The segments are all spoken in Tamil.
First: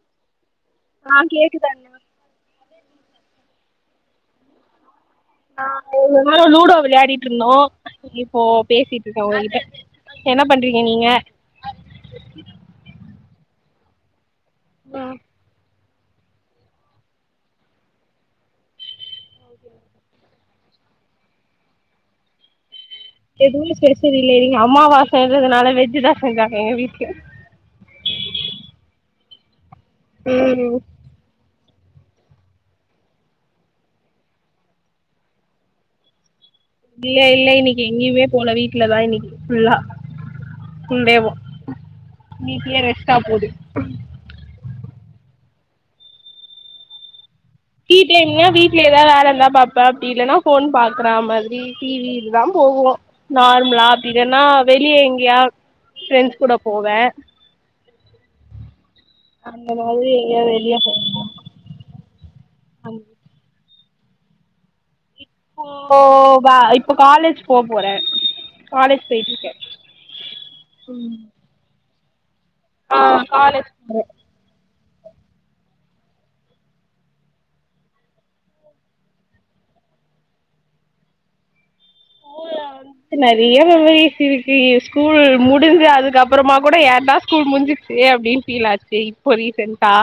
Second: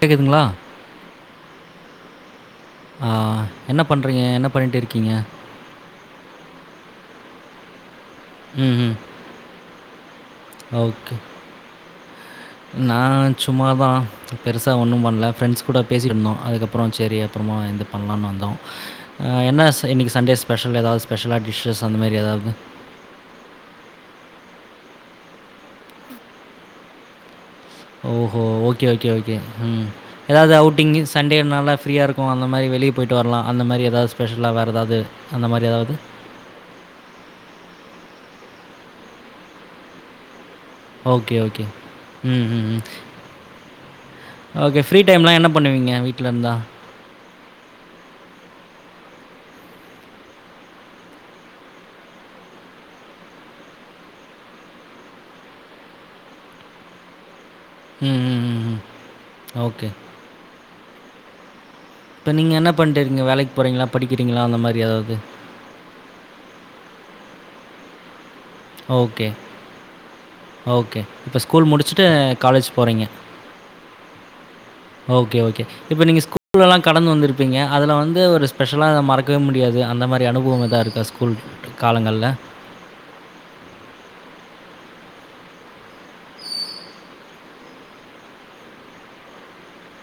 கேக்குதுங்களா ஆ கேக்குதானே அ என்ன பண்றீங்க என்ன பண்ணிட் இருக்கீங்க அ இவ்ளோ நேரோ லூடோ விளையாடிட்டுருந்தோ இப்போ ம்ஹ்ம். பேசிட்ருக்கோ உங்கிட்ட என்ன பண்றீங்க நீங்க ரெசி நா சும்மாதா பெருசா ஒன்னு பண்ல ஃப்ரெண்ட்ஸ் கூடா பேசிக்கிட்டு இருந்தோ அதுக்கப்புறோ செரி அப்புறமா இது பண்ணலான்னு வந்தோ என்ன இன்னைக்கி சண்டே ஸ்பெஷல் ஏதாவது ஸ்பெஷலா டிஷ்ஷஸ் அந்தமதிரி ஏதாவது எதுவு ஸ்பெஷல் இல்லியே இன்னக் அம்மாவாசன்றதுனால வெஜ் தா செஞ்சாங்க எங்க வீட்ல ஓஹோ ஓகே ஓகே ஓகே ம் எதாவது ம் அவுட்டிங்கு சண்டேனால ஃப்ரீயா இருக்கு அந்த மாரி வெளிய போயிட்டு வரலா அந்த மாரி ஏதாவது ஸ்பெஷலா வேறெதாவது அந்த மாரி எதாவது இல்ல இல்ல இன்னைக்கு எங்கேயுமே போல வீட்டுலதா இன்னைக்கு ஃபுல்லா புள்டேவு ஓகே, ஓகே. ம், ம், வீட்லேயே ம். ரெஸ்ட்டா போது ஓகே ஃப்ரீ டைம்லா என்ன பண்ணுவீங்க வீட்லருந்தா வீட்லருந்தா வீட்ல எதாவது வேல இருந்தா பாப்பே அப்டி இல்லன்னா ஃபோன் பாக்குறா மாதிரி டி வி இதுதா போவோ நார்மலா அப்டி இல்லன்னா வெளிய எங்கயாவது ஃப்ரெண்ட்ஸ் கூட போவே ம், ம், ம், ம். அந்த ஓகே. மாதிரி எங்காது வெளியே போனுமா பண்ட்ருங்க வேலைக்கு போறிங்ளா படிக்கிறிங்ளா அந்த மாரி எதாவது ஓ இப்போ காலேஜ் போ போறே காலேஜ் ஓகே போயிட்டு இருக்கே ஓகே இப்ப ஸ்கூல் முடிச் சிட்டர் ஆ காலஜ் கரெக் ஓகே ஓகே இப்ப நீங்க ஸ்கூல்லல்லா கடந்து வந்திருப்பீங்க அதுல வந்து ஒரு ஸ்பெஷலா மறக்கவே முடியாது அந்த மாரி அனுபவோ எதா இருக்கா ஸ்கூல் காலங்கள்ல? ஸ்கூலவந்து நெறைய மெமரீஸ் ருக்கு ஸ்கூல் முடிஞ்சு அதுக்க அப்புறமா கூட யார்னா ஸ்கூல் முடிஞ்சிருச்சு அப்டின் ஃபீல் ஆச்சு இப்போ ரீசெண்டா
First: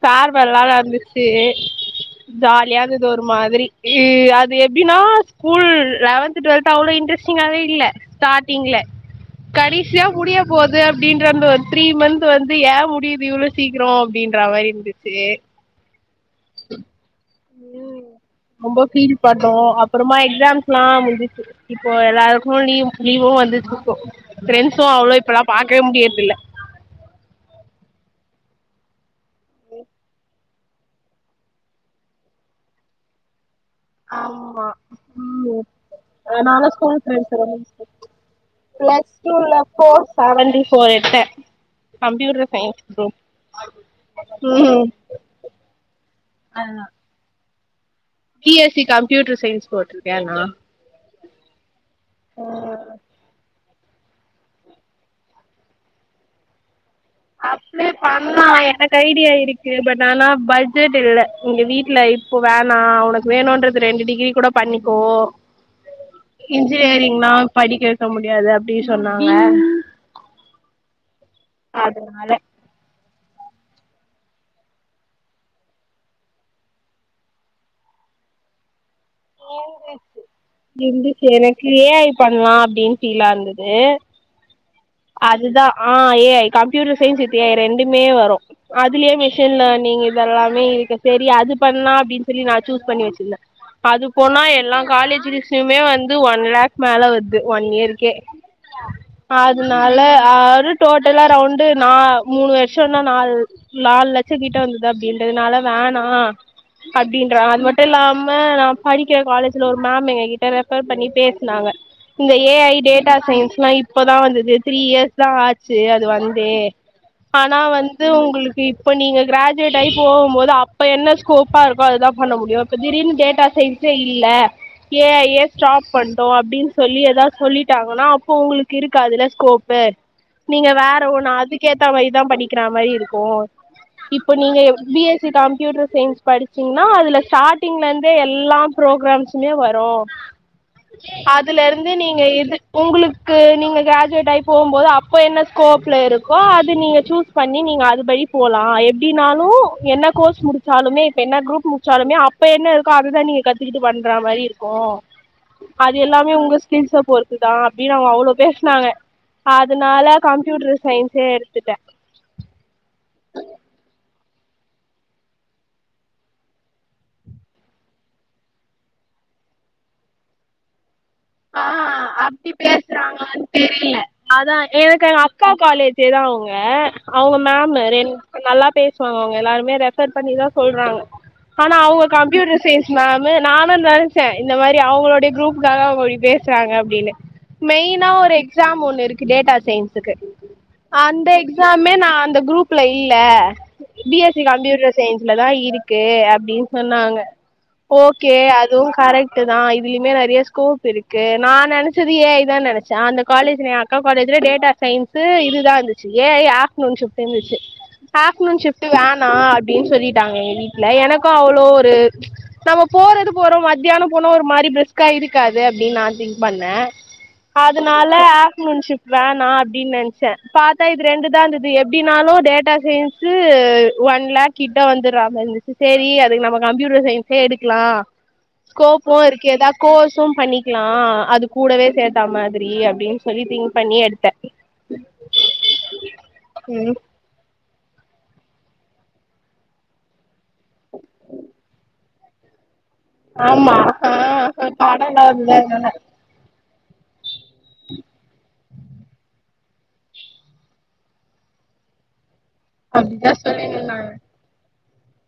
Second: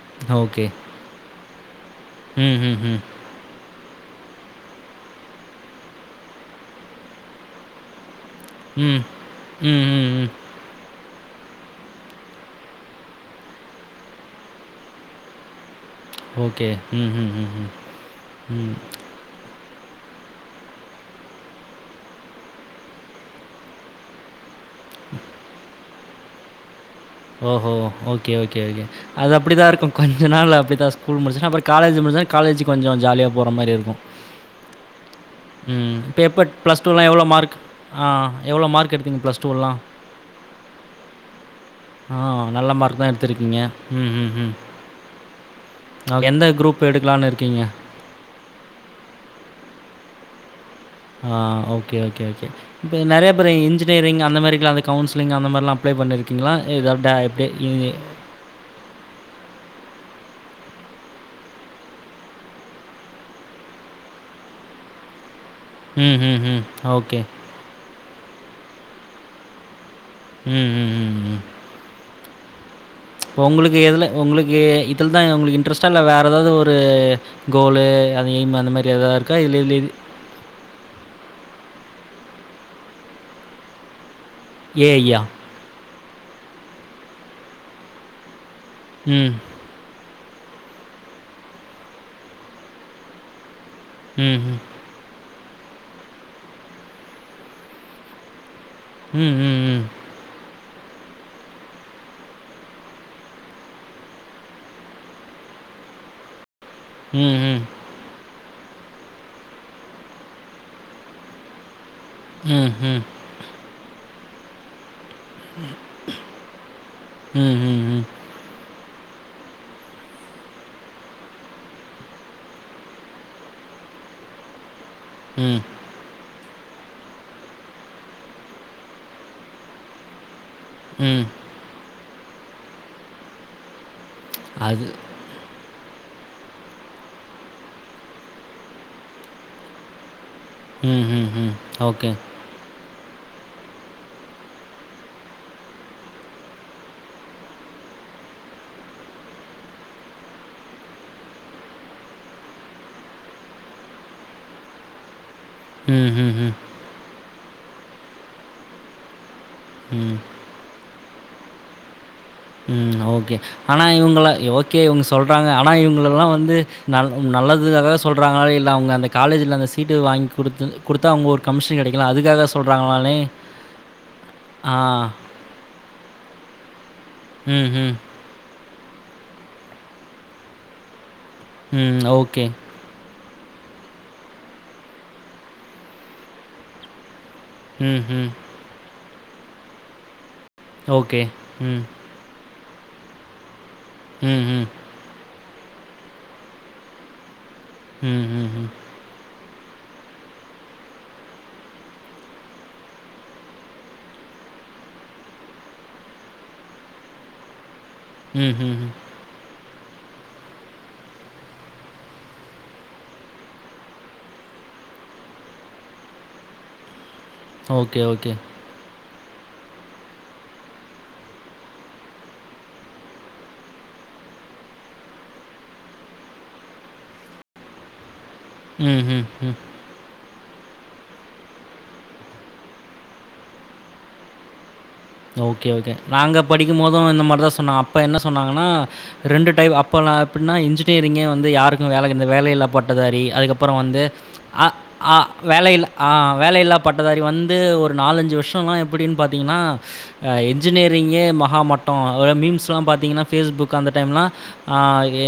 ஃப்பேர்வல்லா ஓகே. நடந்துச்சு ம், ம், ஜாலியா ம். இருந்துது ஒரு மாதிரி இ அது எப்டின்னா ஸ்கூல் லெவன்த் டுவெல்த் அவ்ளோ இன்ட்ரெஸ்டிங்காவே இல்ல ஸ்டார்டிங்ள ம். ம், கடைசியா ம், ம். முடிய போது அப்டின்ற அந்த ஒரு த்ரீ மந்த் வந்து ஏ முடியுது இவ்ளோ சீக்ரோ அப்டின்ற மாரி இருந்துச்சு ஓகே ம்ஹ்ம் ம் ரொம்ப ஃபீல் பண்ணோ அப் அப்புறமா எக்ஸாம்ஸ்லா முடிஞ்சுச்சு இப்போ எல்லாருக்கு லீவ் லீவு வந்துட்டுருக்கு ஃப்ரெண்ட்சு அவ்ளோ இப்பல்லா பாக்கவே முடியல் இல்ல ஓஹோ ஓகே ஓகே ஓகே அது அப்படிதா இருக்கு கொஞ்ச நாள் ஆ பிரித்தா ஸ்கூல் முடிச்சுட்டா அப்புறோ காலேஜ் முடிச்சா காலேஜ் கொஞ்சோ ஜாலியா போவு ஆம்மா ம் இப்ப எப்ப நானு ப்ளஸ் ஸ்கூல் டூலாம் எவ்வளோ மார்க்? ஃப்ரண்ட்ஸ் ஆ எவ்வளோ [unintelligible] மார்க் எடுத்தீங்க ப்ளஸ் ப்ளஸ்டூல டூலாம்? ஃபோர் சவன்ட்டி ஃபோரே எடுத்தே ஆ கம்ப்யூட்டர் நல்ல சயின்ஸ் மார்க் தா குரூப் எடுத்திருக்கீங்க ம்ம்ம் ம் எந்த அதுதா குரூப் எடுக்கலானு இரு க்கீங்க B S C computer science போட்டிருக்கனா ஆ ஓகே ஓகே ஓகே இப்ப நறைய பேரு இஞ் னீர்ங் அந்த மாரிக்லா வந்து கவுன்சிலி்ங் அந்தமாரிலா அப்ளை பண்ணிருக்கிங்ளா எதாவ்து அப்லே பண்லா எனக்கு ஐடியா இருக்கு பட் நானா பட்ஜெட் இல்ல இங்க வீட்ல இப்போ வேணா உனக்கு வேணும்ன்றது ரெண்டு டிகிரி கூட பண்ணிக்கோ ம், ம், ம். ஓகே. இன்ஜினியரிங்ளா படிக் சௌ முடியாது அப்டி சொன்னாங்க ம் ம் ம் ம் அதனால இப்போ உங்களுக்கு எதுல உங்களுக்கு எ இதுலதா உங்களுக்கு இன்ட்ரெஸ்டா இல்ல வேற எதாவது ஒரு கோலு அது எய்ம் அந்த மாரி எதாவது இருக்கா? இல்ல இல்ல இது இருந்துச்சு இருந்துச்சு எனக்கு ஏ ஐ பண்லா அப்டின்னு ஃபீலா இருந்துது ஏ ஐ யா ஆ A I computer science with A I ரெண்டுமே வரு அதுலயே ம், மிஷின் லேர்னிங் இ தெல்லாமே இருக்கு செரி அது பண்லா அப்டின்னு சொல்லி நா சூஸ் பண்ணி வச்சிருந்தே. அது ம், போனா ம். எல்லா காலேஜுலிஸு சமே வந்து ஒன் லேக் மேல வர்து ஒன் இயர்க்கே ம் ம் ம். அதுனால யாரு டோட்டலா ரௌண்டு நா மூணு வர்ஷம்னா நால் நாலு லட்சோ கிட்ட வந்துர்து அப்டின்றதுனால வேணா ம், அப்டின்றாங்க அது ம். மட்டு இல்லா ம நா படிக்கிற காலேஜ்ல ஒரு மேம் எங்ககிட்ட ரெஃபர் பண்ணி பேசினாங்க இந்த ஏ ம், ஐ ம். டேட்டா சயின்ஸ்லா இப்பதா வந்து து த்ரீ இயர்ஸ் தா ஆச்சு அது வந்தே ம், ஆனா ம், வந்து ம். உங்களுக்கு இ ப்ப நீங்க கிராஜுவேட் ஆயி போகும்போது அப்ப என்ன ஸ்கோப்பா இருக்கோ அதுதா பண்ண முடியு இப்ப திடீர்னு டேட்டா சயன்ஸே இல்ல ஏ ஐ யே ம், ஸ்டாப் பண் ட்டோ அப்டின்னு சொல்லி எதாவது சொல்லிட்டாங்கன்னா அப்போ உங்களுக்கு இருக்காதுல்ல ஸ்கோப்பு நீங்க வேற ம். ஒண்ணு அதுக்கேத்தா மாரி தா படிக்கிறா மாரி இருக்கு இப்ப நீங்க அது B S C computer science படிச்சீங்னா அதுல ஸ்டார்ட்டிங்ல இருந்தே எல்லா ப்ரோக்ராம்ஸுமே வரு ம், ம், ம். அதுல இருந்து ஓகே. நீங்க இது உங்களுக் கு நீங்க கிராஜுவேட் டாயி போகும்போது அப்ப என்ன ஸ்கோப்ல இருக்கோ அது நீங்க சூஸ் பண்ணி நீங்க அதுபடி போலா எப்டினாலு என்ன கோர்ஸ் முடிச்சாலுமே இப்ப என்ன குரூப் முட்ச்சாலுமே அப்ப என்ன இருக்கோ அதுதா நீங்க கத்துக்கிட்டு பண்றா மாரி இருக்கு அது ம், ம், எல்லாமே ம். உங்க ஸ்கில்ஸ பொருத்துதா அப்டினு அவுங்க அவ்ளோ பேசுனாங்க. அதனால ம், கம்ப்யூட்டர் சயின்ஸே எடு த்துட்டே. ம் ஓகே ஆனா இவங்கல்லா ஓகே இவங்க சொல்றாங்க ஆனா இவங்களல்லா வந்து நல் நல்லதுக்காகதா சொல்றாங்களா இல்ல அவங்க அந்த காலேஜுல அந்த சீட்டு வாங்கி் குடுத்து குடுத்தா அவங்க ஒரு ஆ கமிஷன் கிடைக்கலாம். அதுக்காக அப்டி சொல்றாங்களான்னே பேசுறாங்களான்னு தெரியல அதா ஆ. எனக்கு எங்க அக்கா காலேஜேதா அவங்க அவங்க ம், மேமு ம். ரெண் நல்லா பே சுவாங்க அவங்க எல்லாருமே ரெஃபர் பண்ணிதா சொல்றாங்க. ஆனா ம். அவங்க ஓகே. கம்ப்யூட்டர் சயன்ஸ் மேம் னு நானு நெனைச்சே இந்த மாரி அவங்களுடைய குரூப்புக்காக அவங்க இ பேசுறாங்க அப்டின்னு ம், மெய்னா ம். ஒரு எக்ஸாம் ஒண்ணு இரு க்கு டேட்டா சயன்ஸுக்கு. ஓகே. அந்த ம். எக்ஸாமுமே நா அந்த குரூப் ல இல்ல பி எஸ் சி ம், ம். கம்ப்யூட்டர் சயன்ஸ் லதா இருக்கு அப்டின்னு சொன்னாங்க. ம், ஓகே ம், ம். அதுவும் கரெக் ட்டுதா இதுலயுமே நெறைய ஸ்கோப் இரு க்கு நா நெனைச்சது ஏ ஐ தா நெனைச்சே அந்த காலேஜுல ஏன் அக்கா காலேஜுல டேட்டா சயின்ஸு இதுதா இருந்துச்சு ஏ ஐ ஆஃப்டர்நூன் ஷிஃப்டு இருந்துச்சு. ம், ஆஃப்டர்நூன் ம், ஷிஃப்டு ம். வேணா அப் டின்னு சொல்லிட்டாங்க எங்க வீட்ல எனக்கு அவ்ளோ ஒரு நம்ம போறது போறோ மத்தியானோ போனா ஒரு மாரி பிரிஸ்கா இருக்காது அ ப்டினு நா திங்க் பண்ணே. ஓகே, அதனால ஓகே. ஆஃப்டர்நூன் ஷிஃப்ட் வேணா அப்டின்னு நென்ச்சே பாத்தா இது ரெண்டுதா இருந்துது எப்டினாலு டேட்டா சயின்ஸு ஒன் லேக் கிட்ட வந்தர்றா மாரி இருந்துச்சு. சேரி அதுக்கு நம்ம கம்ப்யூட்டர் சயின்ஸே எடுக்லா ம், ஸ்கோப்பு ம், இருக்கு ம். எதா கோர்ஸும் பண்ணி க்லா அது கூடவே சேத்தா மாதிரி அப்டின்னு சொல்லி திங்க் பண்ணி எடுத்தே ஓகே ஓகே நாங்க படிக்கும் ம் போது இந்த மாரிதா சொன்னாங்க அ ப்ப என்ன சொன்னாங்கன்னா ரெண்டு டைப் அப்பல்லா எப்பிட்னா இன்ஜினியரிங்கே வந்து யாருக்கு வேல கெ அந்த வேலையில்லா பட் டதாரி அதுக்கப்புறோ ஆமா வந்து ஆ அ ஆ படம்லா வந்ததா வேலையில்லா அதனால ஆ வேலையில்லா பட்டதாரி வந்து ஒரு நாலஞ்சு வர்ஷோ ல்லா எப்பிடின்னு பாத்தீங்கன்னா ஆ என்ஜினியரிங்கே மகா மட்டோ அது மீம் ஸ்லா பாத்தீங்கன்னா அப்டிதா ஃபேஸ்புக்கு அந்த சொல்லினுருந்தாங்க டைம்லா ஆ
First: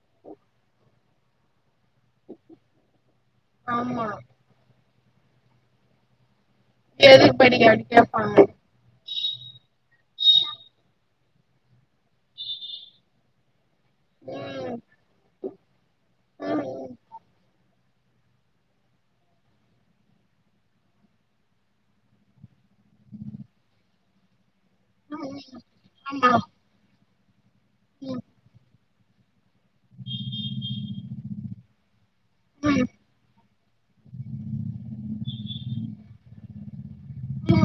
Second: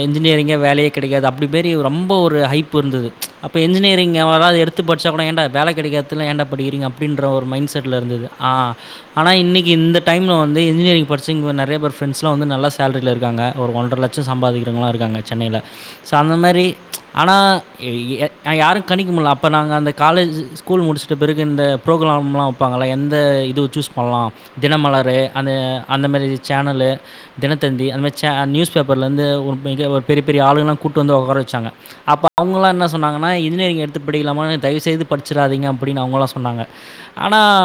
என்ஜினியரிங்கே வேலையே கெடைக்காது அப்டி மாரி ரொம்ப ஒரு ஹைப் இருந்துது. அப்ப ஆமா என்ஜினியரிங் யாராது எடுத் து பட்ச்சா கூட ஏண்டா வேல கெடைக்காதல்லா ஏண்டா படிக்கிறீங்க அப்டின்ற எதுக்கு ஒரு படிக்க மைண்ட் அப்டி செட்ல இருந்துது கேப்பாங்க ஆ ஆனா இன்னக்கி இந்த டைம்ல வந்து இன்ஜினியரிங் படிச்சு இங்க வந் நெறைய பேர் ஃப்ரெண்ட்ஸ்லா வந்து நல்ல சேல்ரில இருக்காங்க ஒரு ஒன்ர லட்சோ ம் சம்பாதிக்கிறவங்கல்லா இருக்காங்க சென்னைல சோ அந்த ம் மாரி ஆனா ய் ய ய ஆ யாரு கணிக்க முடில அப்போ நாங்க அந்த காலேஜு ஸ்கூல் முடிச்சட்ட பிறகு இந்த ப்ரோக்ராம்லா வப்பாங்ல்ல எந்த இது சூஸ் பண்லா தினமலரு ம் அது அந்த மாரி ஆமா சேனலு தினத்தந்தி அந்த மாரி ம் சே ஆ நியூஸ் பேப்பர்ல இருந்து ஒரு உண்மைக்கே ஒரு பெரிய பெரிய ஆளுகல்லா கூட்டு வந்து உக்கார வச்சாங்க. அப்போ அவங்கல்லா என்ன ம் சொன்னாங்கன்னா இன்ஜினியரிங் எடுத்து படிக்கலாமானு தயவு செய்து படிச்சிறாதிங்க அப்பிடினு அவங்கல்லா சொன்னாங்க. ஆனா ம்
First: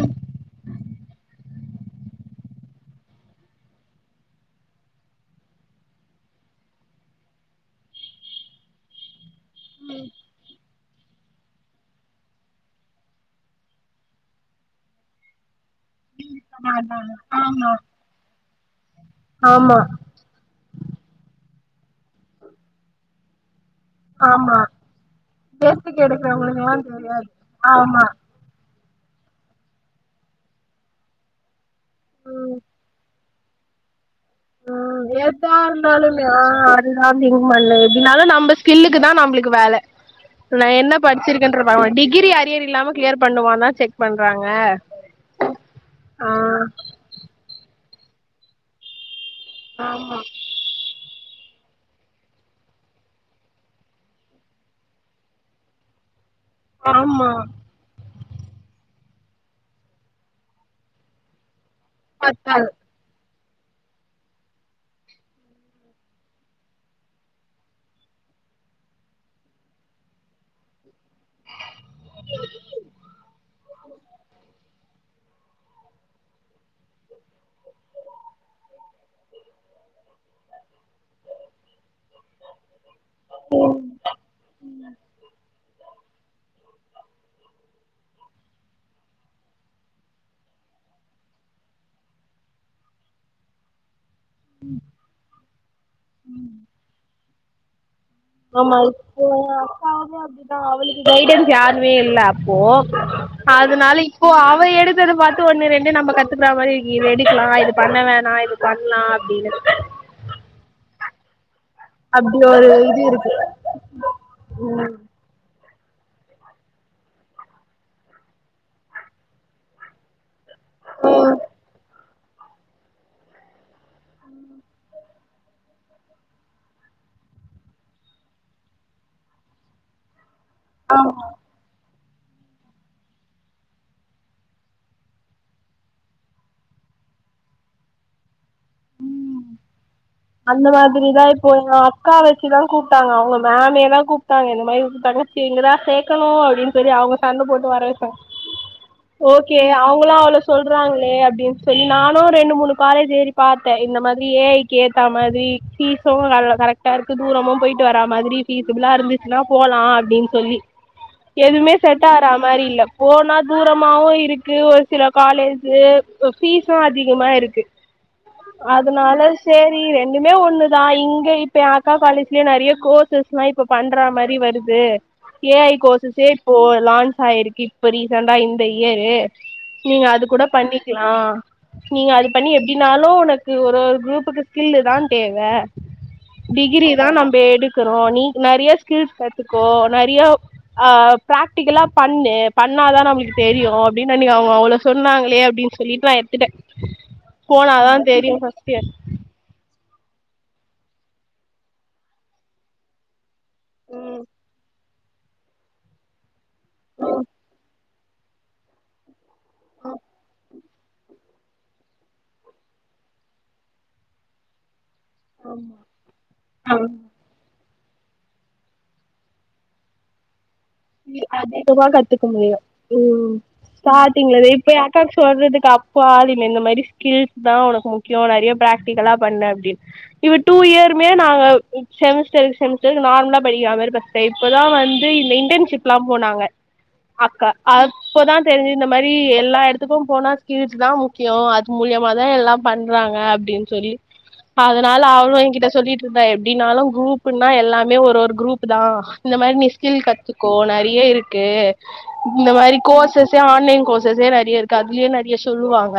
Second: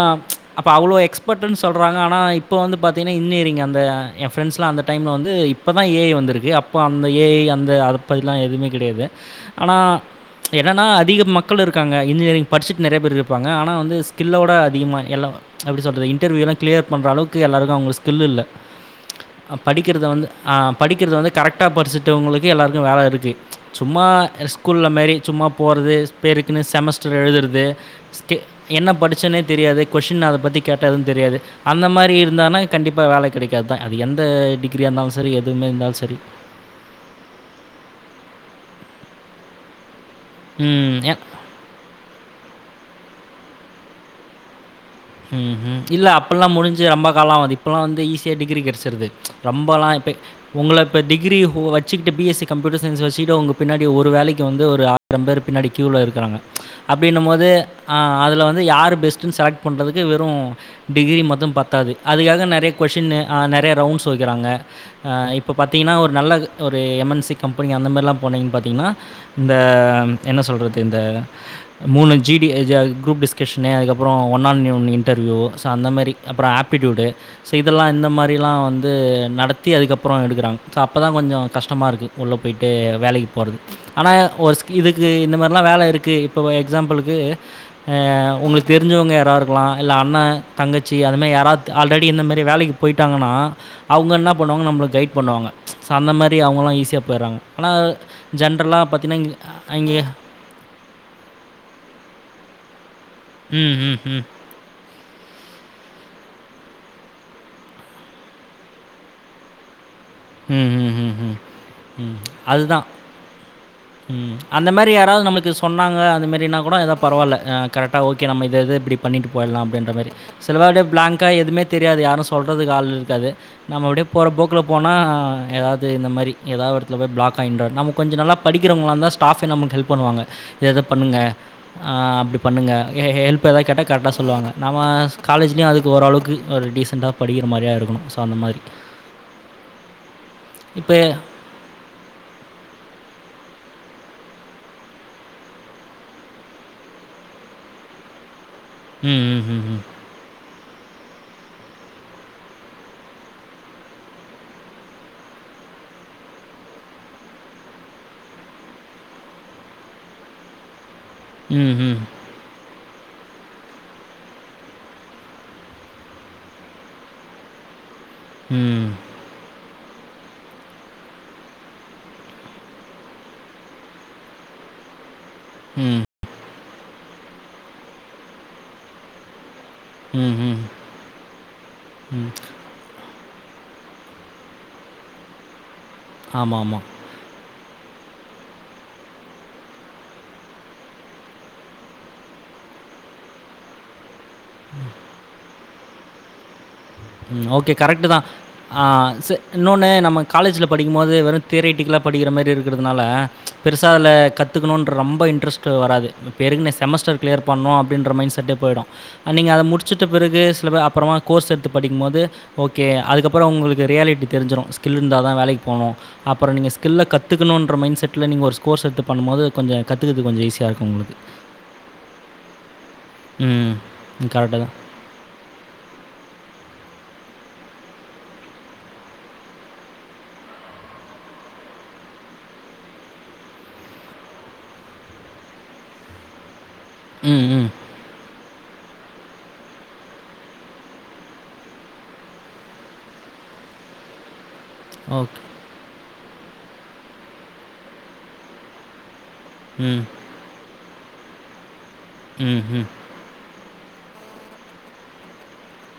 அப்போ அவ்ளோ எக்ஸ் க்ஸ்பர்ட்டுன்னு சொல்றாங்க ஆனா இப்ப வந்து பாத்தீங்கன்னா இன்ஜினியரிங் அந்த என் ஃப்ரெண்ட்ஸ்லா அந்த டைம்ல வந்து இப்பதா ஏ ஐ வந்திருக்கு அப்போ அந்த ஏ ஐ அந்த அத பத்திலா எதுமே கெடையாது. ஆனா எ என்னனா அதிக மக்கள் இருக்காங்க இன்ஜினியரிங் படிச்சுட்டு நெறையா பேர் இருப்பாங்க. ஆனா வந்து ஸ்கில்லோட அதி்கமா எல்லா எப்டி சொல்றது இன் டர்வியூல்லா கிளியர் பண்ற அளவுக்கு ஆமா எல்லாருக்கு அவங்களுக்கு ஸ்கில் இல்ல. அ ஆமா படிக்கிறது வந்து ஆ படிக்கிறது வந்து கரெக் ட்டா படிச்சிட்டவங்களுக்கு எல்லாருக்கு வேல இருக்கு. சும்மா அ ஆமா ஸ்கூல்ல மாரி சும்மா போறது வேஸ்டுக்கு பேருக்குன்னு எடுக்கறவங்களுக்குல்லா செமஸ்டர் தெரியாது எழுதுறது ஆமா ஸ்கி என்ன படி ச்சன்னே தெரியாது கொஷின் அத பத்தி கே ட்டாலு தெரியாது அந்த மாரி இருந்தான்னா கண்டிப்பாக வேல கெடைக் காதுதா அது எந் ஆ எதா இருந்தாலுமே ஆ அதுதா திங்க் பண்ணே எப்டினாலு நம்ப ஸ்கில்லுக்குதா நம்பளுக்கு வேல நா ம். என்ன எ படிச்சிருக்கேன்றத பாக்க மாட் டிகிரி அரியர் இல்லாம க்ளியர் பண்ணுவான்தா செக் பண்றாங்க. ம் ஹும் இல்ல ஆ அப்பல்லா முடிஞ்சு ரொம்ப காலோ ஆவுது இப்பல்லா வந் து ஈஸியா டிகிரி கெடைச்சுறது ரொம்பல்லா இப்ப ஆமா உங்கள இப்ப டிகிரி இப்போ வச்சுக்கிட்டு பி எஸ் சி கம்ப்யூட்டர் சயன்ஸ வச்சுக்ட்டு உங்க பின்னாடி ஒரு வேலைக்கு வந்து ஒரு ஆயிரம் பேரு பின்னாடி க்யூல இருக்கறாங்க. அப்டின்னும் ஆமா போது ஆ அதுல வந்து யார் பெஸ்ட்டுன்னு செலக்ட் பண்றதுக்கு வெறு டிகிரி மட்டு பத் தாது அதுக்காக பத்தாது நெறைய கொஷினு ஆ நெறைய ரவுண்ட்ஸ் வைக்கிறாங்க. ஆ இப்போ பாத்தீங்கன்னா ஒரு நல்ல ஒரு எம் என் சி கம்பெனி அந்த மாரில்லா போனீங்கன்னு பாத்திங்கன்னா இந்த என்ன சொல்றது இந்த மூணு ஜி டி ஆ ஜ குரூப் டிஸ்கஷனு அதுக்கப்றோ one on U one interview so அந்த மாரி அப்பறோ ஆப்பிட்யூடு சோ இதெல்லா இந்த மாரில்லா வந்து நடத்தி அதுக்கப்புறோ எடுக்குறாங்க. சோ அப்பதா கொஞ்சோ கஷ்டமா இருக்கு உள்ள போயிட்டு வேலைக்கி போறது ஆனா ஒரு ஸ்கி இதுக்கு இந்த மார ல்லா வேல இருக்கு இப்ப வ எக்ஸாம்பிளுக்கு ஆ உங்களுக்கு தெரிஞ்சவங்க யா ரா இருக்கலா இல்ல அண்ண தங்கச்சி அது மாரி யாராவது ஆல்ரெடி இந்த மாரி வேலைக்கி போயிட்டாங்கன்னா அவு ங்க என்னா பண்ணுவாங்க நம்மள கைட் பண்ணுவாங்க. சோ அந்த மாரி அவங்கல்லா ஈஸியா போயர்றாங்க. ஆனா ஆமா இப்போ யேன் அக்காவே அப்டிதா அவளுக்கு கைடன்ஸ் யாருமே இல்ல அப்போ. ம் அதனால ம் ம் இப்போ அவ எடு த்தத பாத்து ஒண்ணு ரெண்டு நம்ம கத்துக்குறா மாரி இருக்கு இது எடுக்லா இது பண்ண வேணா இது பண்லா அப்டின்னு. ம் ம் ம் ம் ம் அப்டி ஒரு அதுதா இது இருக்கு ம் அந்த மாரி யாராவது நம்மளுக்கு சொன்னாங்க அது மாரின்னா கூட எதோ பரவால்ல ஆ கரெக்டா ஓகே நம்ம இத இத இப்டி பண்ணிட்டு போயர்லா அப்டின்ற மாரி சிலவாட்டி ப்ளாங்க்கா எதுமே தெரியாது யாரு சொல்றதுக்கு ஆள் இருக்காது. நம்ம அப்டியே போற போக்குல போ னா ஏதாவது இந்த மாரி எதா ஒரு எடத்துல போய் ப்ளாக் ஆகி நின்றோ. நம்ம கொஞ்ச நல்லா படிக்கிறவங்களா இருந்தா ஸ்டாஃபே நமக்கு ஹெல்ப் பண்ணுவாங்க. எத பண்ணுங்க ஆ அப்டி பண்ணுங்க ஹெ ஹெல்ப் எதா கேட்டா கரெக்டா சொல்வாங்க. நம்ம காலேஜ்லயு அதுக்கு ஓரளவுக்கு ஒரு டீசண்ட்டா படிக்கிற மாரியா இருக்கணு சோ அந்த மாரி அந்த மாதிரிதா இப்போ எங்க அக்கா வச்சுதா கூப்ட்டாங்க அவங்களு மேமேதா கூப்ட்டாங்க இந்த மாரி கூப்ட்டாங்க சேரி இங்கதா சேக்கணு அப்டின்னு சொல்லி அவங்க சண்ட போட்டு வர வெச்சாங்க ம், ம், ஓகே ம், ம். அவங்களு அவ்ளோ சொல்றாங்களே அப்டின்னு சொல்லி நானு ரெண்டு மூணு காலேஜ் ஏறி பாத்தே இந்த மாதிரி ஏ ஐ க்கு ஏ த்தா மாதிரி ஃபீஸு க கரெக்டா இருக்கு தூரமு போயிட்டு வரா மாதிரி ஃபீசபிளா இருந்துச்சுன்னா போலா அப்டின்னு சொல்லி ம் எதுமே ம் செட் ஆகறா மாரி இல்ல போனா தூரமாவு இருக்கு ஒரு சில காலேஜு அ ஃபீஸு அதிகமா இருக்கு ம் அதனால சே ரி ரெண்டுமே ஒண்ணுதா இங்க இப்ப ஏ அக்கா காலேஜ்லயே நெறைய கோர்சஸ்லா இப்ப பண்றா மாரி வருது ஏ ஐ ம் ம் கோர்சஸே இப்போ லான் ச் ஆயிருக்கு இப்ப ரீசண்டா இந்த இயரு நீங்க அது ம் கூட ம் பண்ணிக்லா நீங்க அது பண்ணி எப்டினாலு உனக் கு ஒரு ஒரு குரூப்புக்கு ஸ்கில்லுதா தேவ ஆமாம் ஆமாம் டிகிரிதா நம்ப எடு க்கறோ நீ நெறைய ஸ்கில்ஸ் கத்துக்கோ நெறைய ஆ ப்ராக்டிக்கலா பண்ணு பண்ணாதா நம்மளுக்கு தெரியு அப்டி னு அன்னக்கி அவங்கோ அவ்ளோ சொன்னாங்களே அப்டின்னு சொல்லிட்டு நா எடுத்துட்டே ம் ஓகே போனாதா கரெக்ட்டுதா தெரியு ஃபர்ஸ்ட் ஆ இயர் செ இன்னொன்னு நம்ம காலேஜ்ல படிக்கும்போது வெறு தியரிட்டிக்கலா படிக்கிற மாரி இருக்குறதுனால பெருசா அதுல கத்துக்கணுன் ற ரொம்ப இன்ட்ரஸ்ட்டு வராது அ பேருக்குனே செமஸ்டர் க்ளியர் பண்ணு அ ப்டின்ற மைண்ட் செட்டே போயிடு ஆ நீங்க அத முடிச்சிட்ட பிறகு சொன்ன மாரி அப்பறமா கோர்ஸ் எடு த்து படிக்கும்போது ஓகே அதுக்கப்புறோ உங்களுக்கு ரியாலிட்டி தெரிஞ்சுரு ஸ் கில் இருந்தாதா வேலைக்கி ஆமா போகணு அப்புற நீங்க ஆ ஸ்கில்ல கத்துக்கணுன் ற மைண்ட் செட்ல நீங்க ஒரு ஸ் கோர்ஸ் எடுத்து பண்ணும் போது கொஞ்சோ கத்துக்கறது கொஞ்சோ ஈஸி இ அதிகமா கத்துக்க முடியு ம் ம். ஸ்டார்ட்டிங்ல இது கரெக்ட்டு இப்ப தான். ஏன் அக்காக்கு சொல்றதுக்கு அப்ப ஆளு இல்ல இந்த மாரி ஸ்கில்ஸ்தா உனக்கு முக்கியோ நெறைய பிராக்டிகலா பண்ணு அப்டின்னு. இப்ப டூ இயருமே நாங்க ம் செமஸ்டருக்கு செமஸ்டர் நார்மலா படிக்கிற மாரி படிச்சிட்டே இப்பதா வந்து இந்த இன்டென்ஷிப் லா போனாங்க ம். அக்கா ம். அப்பதா தெரிஞ்சுது இந்த மாரி எல்லா எடத்துக்கும் போனா ஸ்கில்ஸ்தா முக்கியோ அது மூலியமாதா எல்லா பண்றாங்க அப்டின்னு சொல்லி அதனால அவ ஓகே. என்கிட்ட சொல்லிட்ருந்தா எப்டின்னாலு குரூப் புன்னா எல்லாமே ஒரு ஒரு குரூப்தா இந்த மாரி நீ ம். ஸ்கில் கத்து க்கோ நெறைய இருக்கு. இந்த ம். மாரி ம். கோர்சஸே ஆன்லைன் கோர் சஸே நெறைய இருக்கு. அதுலயே நெறைய சொல்லுவாங்க.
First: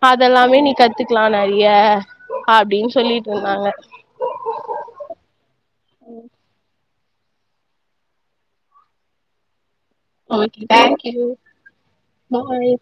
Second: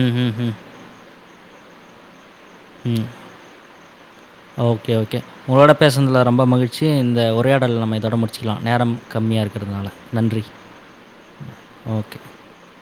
ம். ம். ம். அதெல்லாமே நீ கத்துக்கலா நெ றைய அப்டின்னு ம். சொல்லிட்ருந்தாங்க. Okay, okay. உங்களோட பேசுனதுல ரொம்ப மகிழ் ச்சி இந்த உரையாடல் நம்ம இதோட முடிச்சிக்கலா நேரம் கம்மியா இருக்கறதுனால ஓகே தேங்க்யூ ஓகே. பாய்